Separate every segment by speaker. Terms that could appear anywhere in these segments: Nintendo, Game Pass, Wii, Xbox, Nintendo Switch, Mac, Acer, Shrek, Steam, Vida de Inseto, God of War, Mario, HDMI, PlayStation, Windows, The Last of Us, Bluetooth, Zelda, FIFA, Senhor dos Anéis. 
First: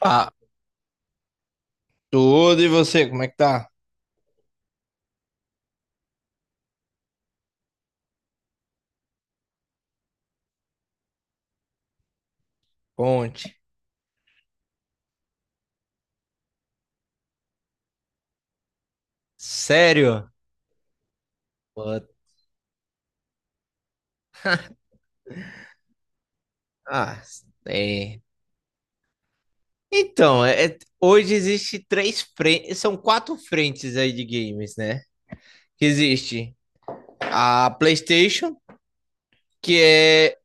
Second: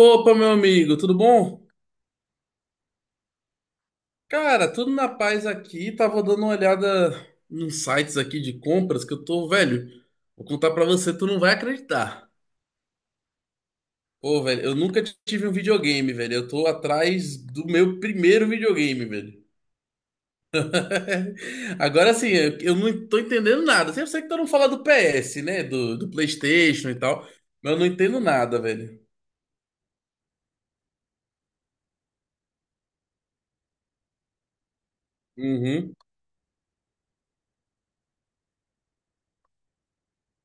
Speaker 1: Tá,
Speaker 2: meu amigo, tudo bom?
Speaker 1: tudo e você, como é que tá?
Speaker 2: Cara, tudo na paz aqui. Tava dando uma olhada nos sites aqui de compras que eu tô, velho. Vou contar pra você, tu não vai acreditar.
Speaker 1: Conte.
Speaker 2: Pô, velho, eu nunca tive um videogame, velho. Eu tô atrás do meu primeiro videogame, velho.
Speaker 1: Sério? What?
Speaker 2: Agora assim, eu não tô entendendo nada. Eu sei que tu não fala do PS, né? Do PlayStation e
Speaker 1: Ah,
Speaker 2: tal. Mas eu não
Speaker 1: é.
Speaker 2: entendo nada, velho.
Speaker 1: Então, hoje existe três frentes, são quatro frentes aí de games, né? Que
Speaker 2: Uhum,
Speaker 1: existe a PlayStation, que é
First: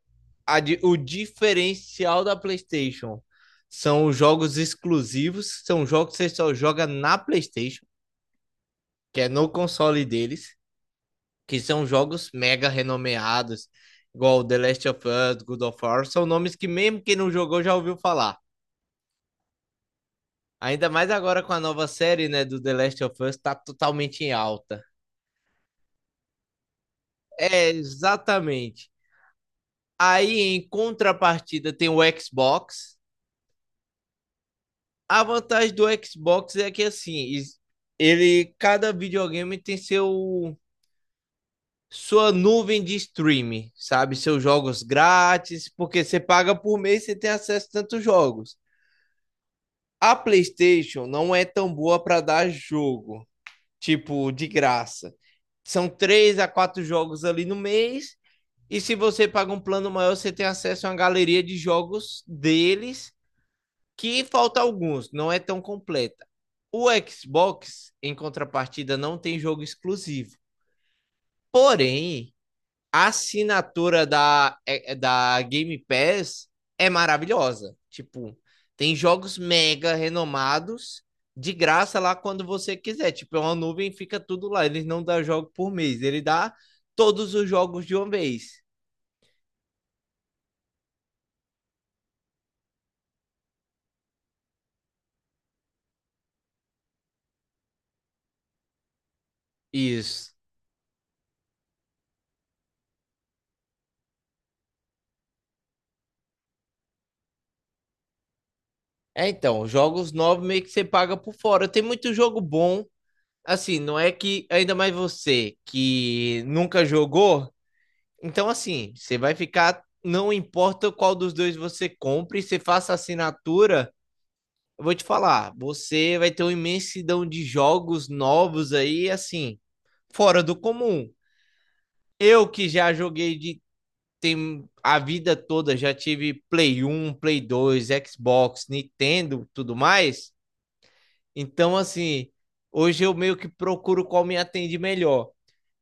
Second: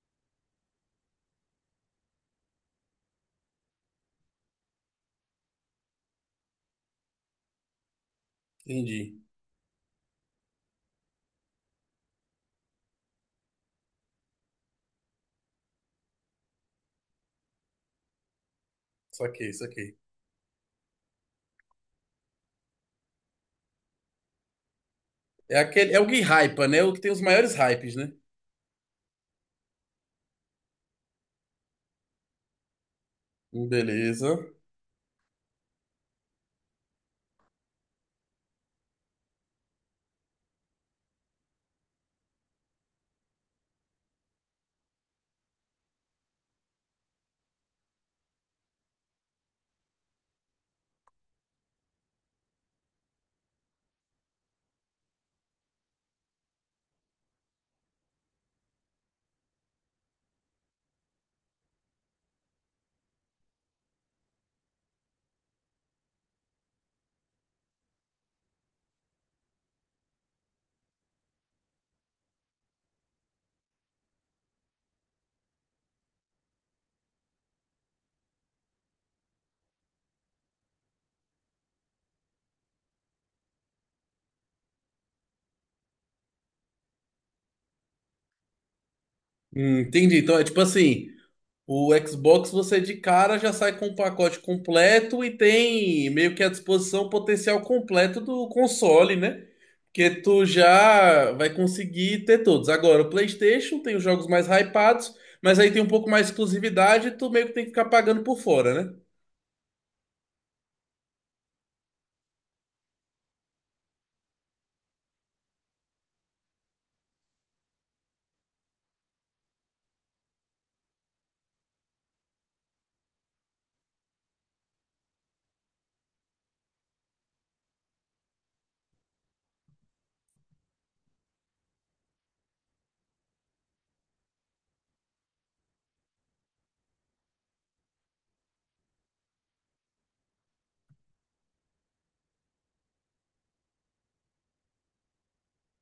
Speaker 1: a o diferencial da PlayStation. São os jogos exclusivos, são jogos que você só joga na PlayStation,
Speaker 2: entendi.
Speaker 1: que é no console deles. Que são jogos mega renomeados, igual The Last of Us, God of War, são nomes que mesmo quem não jogou já ouviu falar.
Speaker 2: Saquei, saquei.
Speaker 1: Ainda mais agora com a nova série, né, do The Last of Us, tá totalmente em alta.
Speaker 2: É aquele, é o que hypa, né? O que tem os maiores
Speaker 1: É,
Speaker 2: hypes, né?
Speaker 1: exatamente. Aí, em contrapartida, tem o Xbox.
Speaker 2: Beleza.
Speaker 1: A vantagem do Xbox é que, assim, ele, cada videogame tem seu sua nuvem de streaming, sabe? Seus jogos grátis, porque você paga por mês e você tem acesso a tantos jogos. A PlayStation não é tão boa para dar jogo, tipo, de graça. São três a quatro jogos ali no mês. E se você paga um plano maior, você tem acesso a uma galeria de jogos deles, que falta alguns, não é tão completa. O Xbox, em contrapartida, não tem jogo exclusivo. Porém, a assinatura da Game Pass é maravilhosa. Tipo, tem jogos mega renomados de graça lá quando você quiser. Tipo, é uma nuvem, fica tudo lá. Eles não dá jogo por mês, ele dá todos os jogos de uma vez.
Speaker 2: Entendi. Então é tipo assim, o Xbox você de cara já sai com o pacote completo e tem meio que a disposição o potencial completo do console, né? Porque
Speaker 1: Isso.
Speaker 2: tu já vai conseguir ter todos. Agora, o PlayStation tem os jogos mais hypados, mas aí tem um pouco mais de exclusividade e tu meio que tem que ficar pagando por fora, né?
Speaker 1: É, então, jogos novos meio que você paga por fora. Tem muito jogo bom. Assim, não é que ainda mais você que nunca jogou, então, assim, você vai ficar. Não importa qual dos dois você compre, você faça assinatura. Eu vou te falar, você vai ter uma imensidão de jogos novos aí, assim, fora do comum. Eu que já joguei de tem a vida toda, já tive Play 1, Play 2, Xbox, Nintendo, tudo mais. Então, assim, hoje eu meio que procuro qual me atende melhor.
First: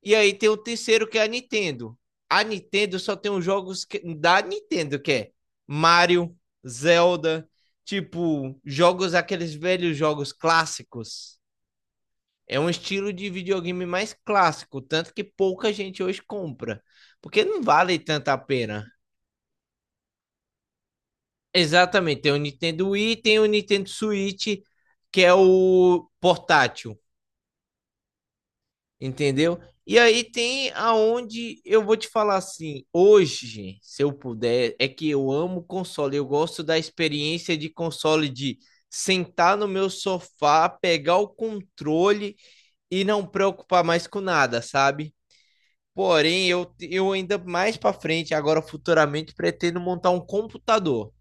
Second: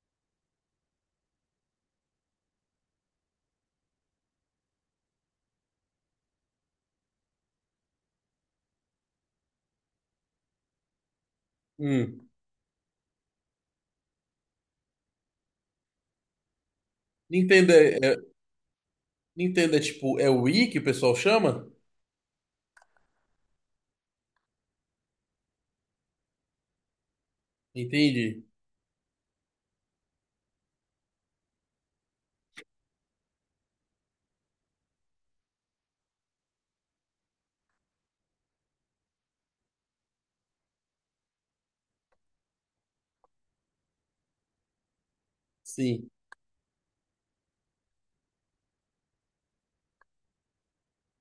Speaker 1: E aí tem o terceiro, que é a Nintendo. A Nintendo só tem os jogos da Nintendo, que é Mario, Zelda, tipo, jogos, aqueles velhos jogos clássicos.
Speaker 2: Hum.
Speaker 1: É um estilo de videogame mais clássico, tanto que pouca gente hoje compra, porque não
Speaker 2: Nintendo
Speaker 1: vale
Speaker 2: é, é-
Speaker 1: tanta pena.
Speaker 2: Nintendo é tipo, é o Wii que o pessoal chama?
Speaker 1: Exatamente, tem o Nintendo Wii, tem o Nintendo Switch, que é o portátil.
Speaker 2: Entendi.
Speaker 1: Entendeu? E aí tem aonde eu vou te falar assim, hoje, gente, se eu puder, é que eu amo console, eu gosto da experiência de console de sentar no meu sofá, pegar o controle e não preocupar mais com nada, sabe?
Speaker 2: Sim.
Speaker 1: Porém, eu ainda mais para frente, agora futuramente, pretendo montar um computador,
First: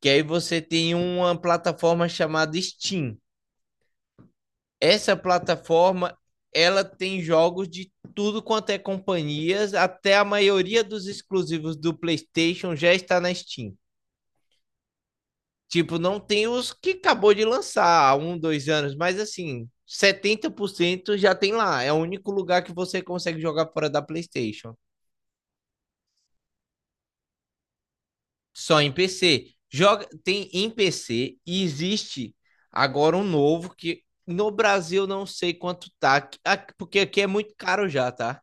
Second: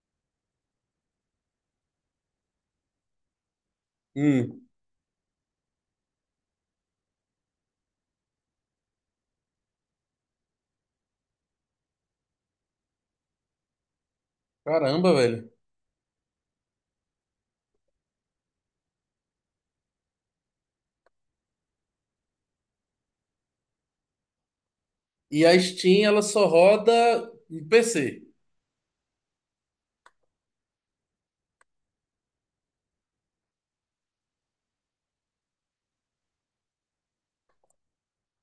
Speaker 1: que aí você tem uma plataforma chamada Steam.
Speaker 2: Hum.
Speaker 1: Essa plataforma ela tem jogos de tudo quanto é companhias, até a maioria dos exclusivos do PlayStation já está na Steam.
Speaker 2: Caramba, velho.
Speaker 1: Tipo, não tem os que acabou de lançar há um, dois anos, mas assim, 70% já tem lá. É o único lugar que você consegue jogar fora da PlayStation.
Speaker 2: E a Steam, ela só roda em PC.
Speaker 1: Só em PC. Joga, tem em PC e existe agora um novo que no Brasil não sei quanto tá, porque aqui é muito caro já, tá?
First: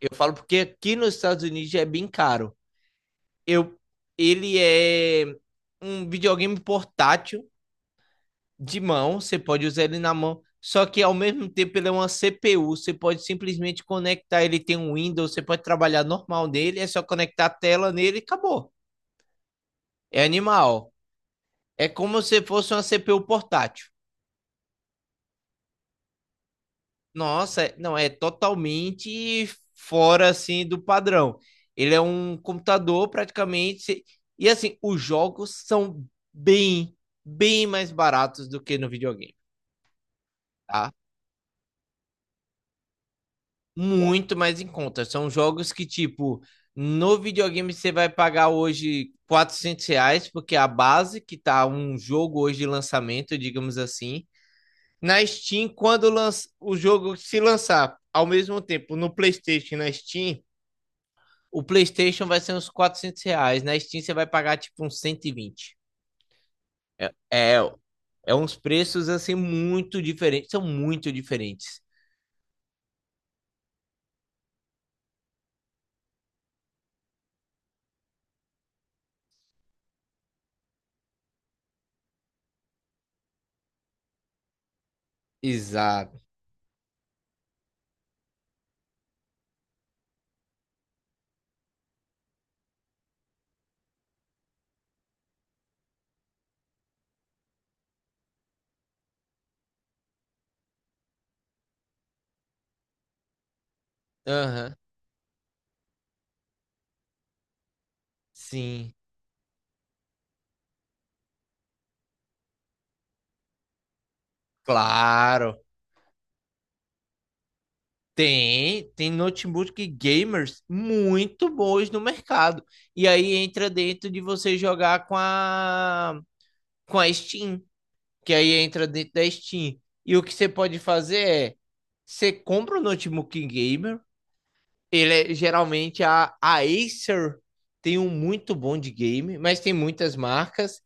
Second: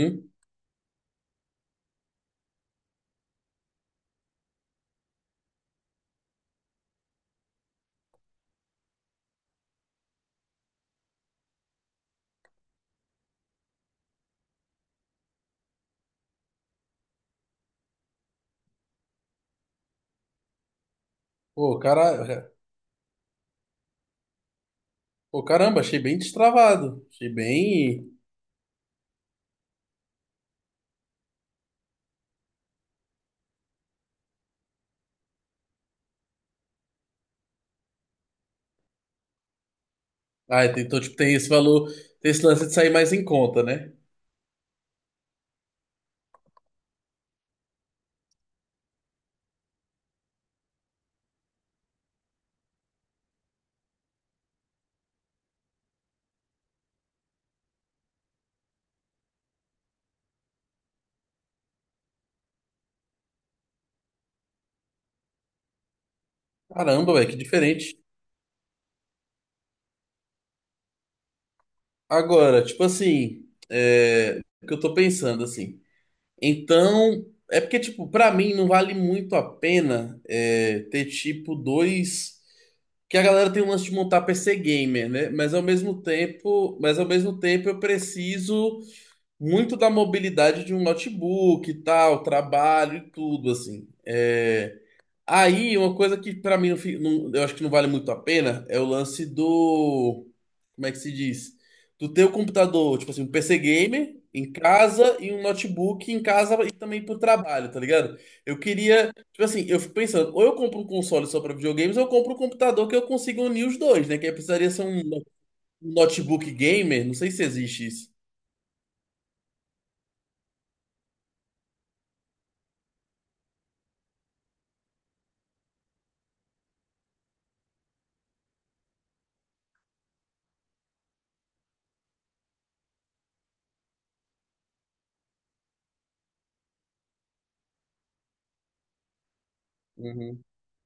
Speaker 1: Eu falo porque aqui nos Estados Unidos é bem caro. Eu, ele é um videogame portátil de mão, você pode usar ele na mão, só que ao mesmo tempo ele é uma CPU, você pode simplesmente conectar, ele tem um Windows, você pode trabalhar normal nele, é só conectar a tela nele e acabou. É animal.
Speaker 2: Pô,
Speaker 1: É como se
Speaker 2: cara.
Speaker 1: fosse uma CPU portátil.
Speaker 2: Pô, caramba, achei bem destravado. Achei
Speaker 1: Nossa, não, é
Speaker 2: bem.
Speaker 1: totalmente fora assim do padrão. Ele é um computador praticamente e assim, os jogos são bem, bem mais baratos do que no videogame, tá?
Speaker 2: Então, tipo, tem esse valor. Tem esse lance de sair mais em conta, né?
Speaker 1: Muito mais em conta. São jogos que tipo, no videogame você vai pagar hoje R$ 400, porque a base que tá um jogo hoje de lançamento, digamos assim, na Steam, quando lança, o jogo se lançar ao mesmo tempo no PlayStation e na Steam, o PlayStation vai ser uns R$ 400. Na Steam você vai pagar tipo uns 120. É,
Speaker 2: Caramba, velho, que
Speaker 1: é,
Speaker 2: diferente.
Speaker 1: é uns preços assim muito diferentes. São muito diferentes.
Speaker 2: Agora, tipo assim. É. O que eu tô pensando, assim. Então. É porque, tipo, pra mim não vale muito a pena é, ter, tipo, dois. Que a galera tem um lance de montar PC gamer, né? Mas ao mesmo
Speaker 1: Exato.
Speaker 2: tempo, mas ao mesmo tempo eu preciso muito da mobilidade de um notebook e tal, trabalho e tudo, assim. É, aí, uma coisa que pra mim eu acho que não vale muito a pena é o lance do. Como é que se diz? Do teu computador, tipo assim, um PC gamer em
Speaker 1: Aham,
Speaker 2: casa e um notebook em casa e também pro trabalho, tá ligado? Eu
Speaker 1: sim,
Speaker 2: queria, tipo assim, eu fico pensando, ou eu compro um console só pra videogames, ou eu compro um computador que eu consiga unir os dois, né? Que aí precisaria ser um, no-
Speaker 1: claro.
Speaker 2: um notebook gamer, não sei se existe isso.
Speaker 1: Tem, tem notebook gamers muito bons no mercado. E aí entra dentro de você jogar com a Steam, que aí entra dentro da Steam. E o que você pode fazer é você compra um notebook gamer, ele é, geralmente a Acer tem um muito bom de game, mas tem muitas
Speaker 2: Uhum.
Speaker 1: marcas.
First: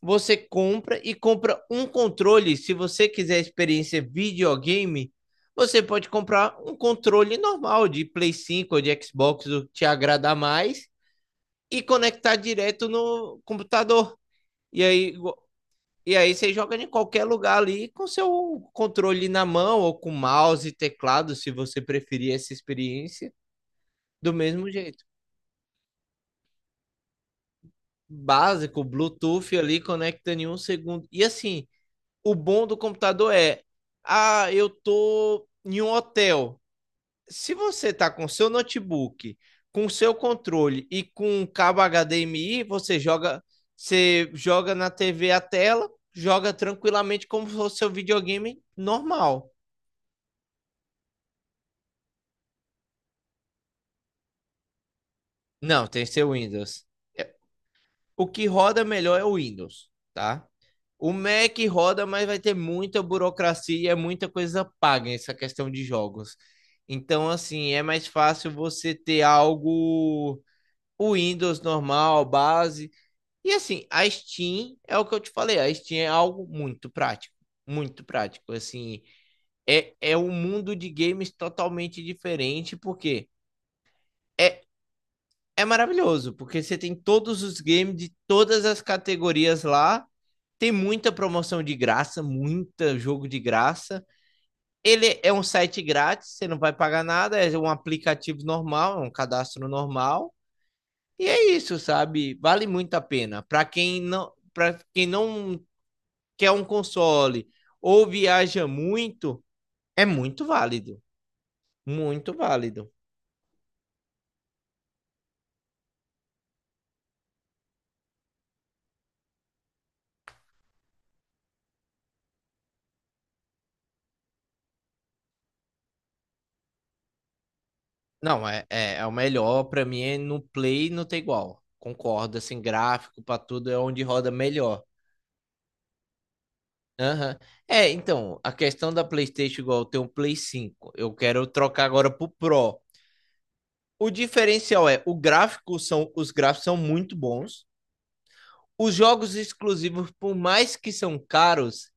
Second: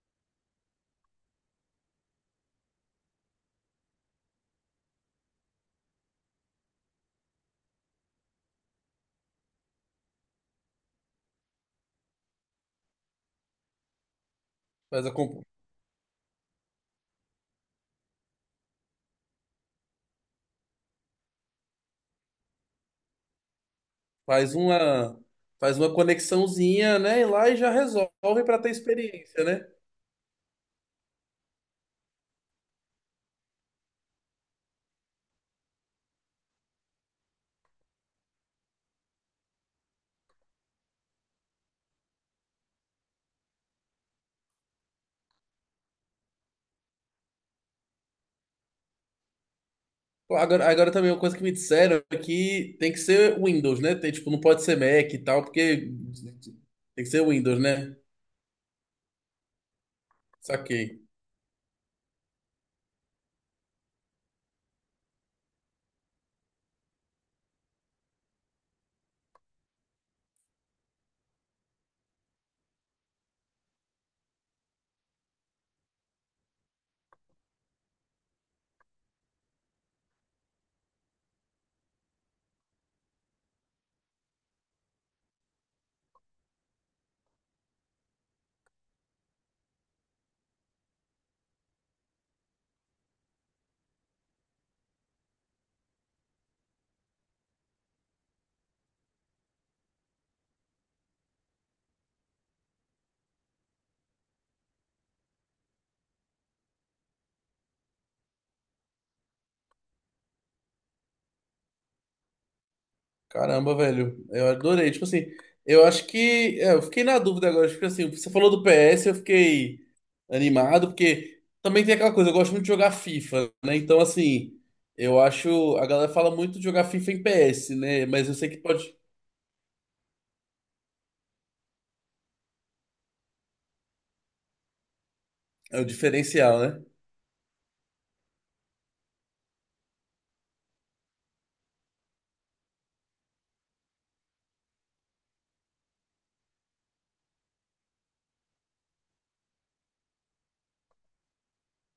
Speaker 1: Você compra e compra um controle. Se você quiser experiência videogame, você pode comprar um controle normal de Play 5 ou de Xbox, o que te agradar mais, e conectar direto no computador. E
Speaker 2: Faz a,
Speaker 1: aí, e aí você joga em qualquer lugar ali com seu controle na mão ou com mouse e teclado, se você preferir essa experiência, do
Speaker 2: faz
Speaker 1: mesmo jeito.
Speaker 2: uma, faz uma conexãozinha, né? E lá e já resolve para ter
Speaker 1: Básico,
Speaker 2: experiência,
Speaker 1: Bluetooth
Speaker 2: né?
Speaker 1: ali, conecta em um segundo. E assim, o bom do computador é, ah, eu tô em um hotel. Se você tá com seu notebook, com seu controle e com um cabo HDMI, você joga na TV a tela, joga tranquilamente como se fosse seu videogame normal.
Speaker 2: Pô, agora também uma coisa que me disseram é que tem que ser Windows, né? Tem, tipo, não pode ser Mac e tal,
Speaker 1: Não,
Speaker 2: porque
Speaker 1: tem seu Windows.
Speaker 2: tem que ser
Speaker 1: É,
Speaker 2: Windows, né?
Speaker 1: o que roda melhor é o Windows, tá?
Speaker 2: Saquei.
Speaker 1: O Mac roda, mas vai ter muita burocracia, muita coisa paga essa questão de jogos. Então, assim, é mais fácil você ter algo o Windows normal, base. E assim, a Steam é o que eu te falei, a Steam é algo muito prático, muito prático. Assim, é um mundo de games totalmente diferente, porque é, é maravilhoso, porque você tem todos os games de todas as categorias lá. Tem muita promoção de graça, muita jogo de graça. Ele é um site grátis, você não vai pagar nada, é um aplicativo normal, é um cadastro normal. E é isso, sabe? Vale muito a pena. Para quem não quer um console ou viaja muito, é muito válido, muito válido.
Speaker 2: Caramba, velho, eu adorei. Tipo assim, eu acho que é, eu fiquei na dúvida agora. Tipo assim, você falou do PS, eu fiquei animado, porque também tem aquela coisa, eu gosto muito de jogar FIFA, né? Então, assim, eu acho. A galera fala muito de jogar FIFA em PS, né? Mas eu
Speaker 1: Não,
Speaker 2: sei que
Speaker 1: é, é,
Speaker 2: pode.
Speaker 1: é o melhor pra mim é no Play não tem igual. Concordo, assim, gráfico pra tudo é onde roda melhor.
Speaker 2: É o diferencial, né?
Speaker 1: Aham. É, então, a questão da PlayStation igual eu tenho um Play 5, eu quero trocar agora pro Pro. O diferencial é, o gráfico os gráficos são muito bons. Os jogos exclusivos, por mais que são caros,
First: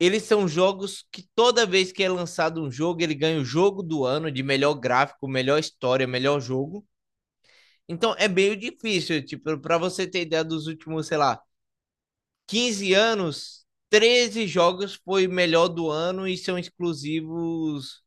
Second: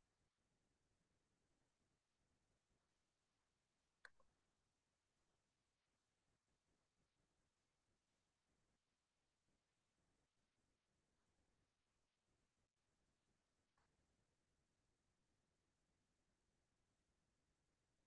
Speaker 1: eles são jogos que toda vez que é lançado um jogo, ele ganha o jogo do ano de melhor gráfico, melhor história, melhor jogo. Então é meio difícil, tipo, para você ter ideia dos últimos, sei lá, 15 anos, 13 jogos foi melhor do ano e são exclusivos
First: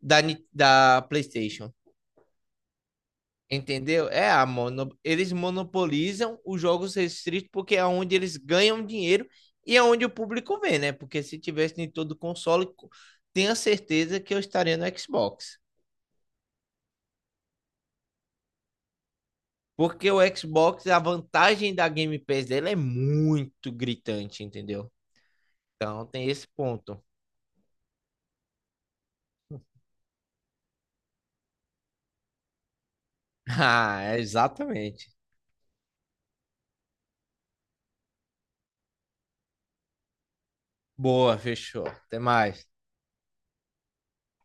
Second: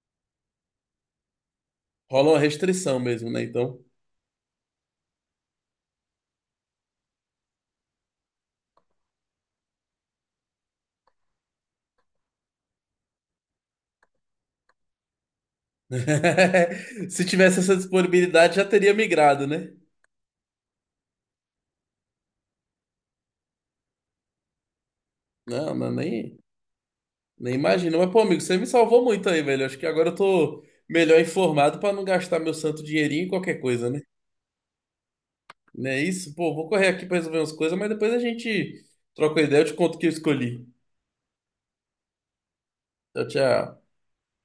Speaker 1: da, da PlayStation.
Speaker 2: Rola uma restrição mesmo, né? Então.
Speaker 1: Entendeu? É a mono... eles monopolizam os jogos restritos porque é onde eles ganham dinheiro e é onde o público vê, né? Porque se tivesse em todo console, tenha certeza que eu estaria no Xbox.
Speaker 2: Se tivesse essa disponibilidade, já teria migrado, né?
Speaker 1: Porque o Xbox, a vantagem da Game Pass dela é muito gritante, entendeu?
Speaker 2: Não, não,
Speaker 1: Então tem
Speaker 2: nem.
Speaker 1: esse ponto.
Speaker 2: Nem imagino. Mas, pô, amigo, você me salvou muito aí, velho. Acho que agora eu tô melhor informado pra não gastar meu santo dinheirinho em qualquer coisa,
Speaker 1: Ah,
Speaker 2: né?
Speaker 1: é exatamente.
Speaker 2: Não é isso? Pô, vou correr aqui pra resolver umas coisas, mas depois a gente troca uma ideia, eu te conto o que eu escolhi.
Speaker 1: Boa, fechou. Até mais.
Speaker 2: Tchau, tchau.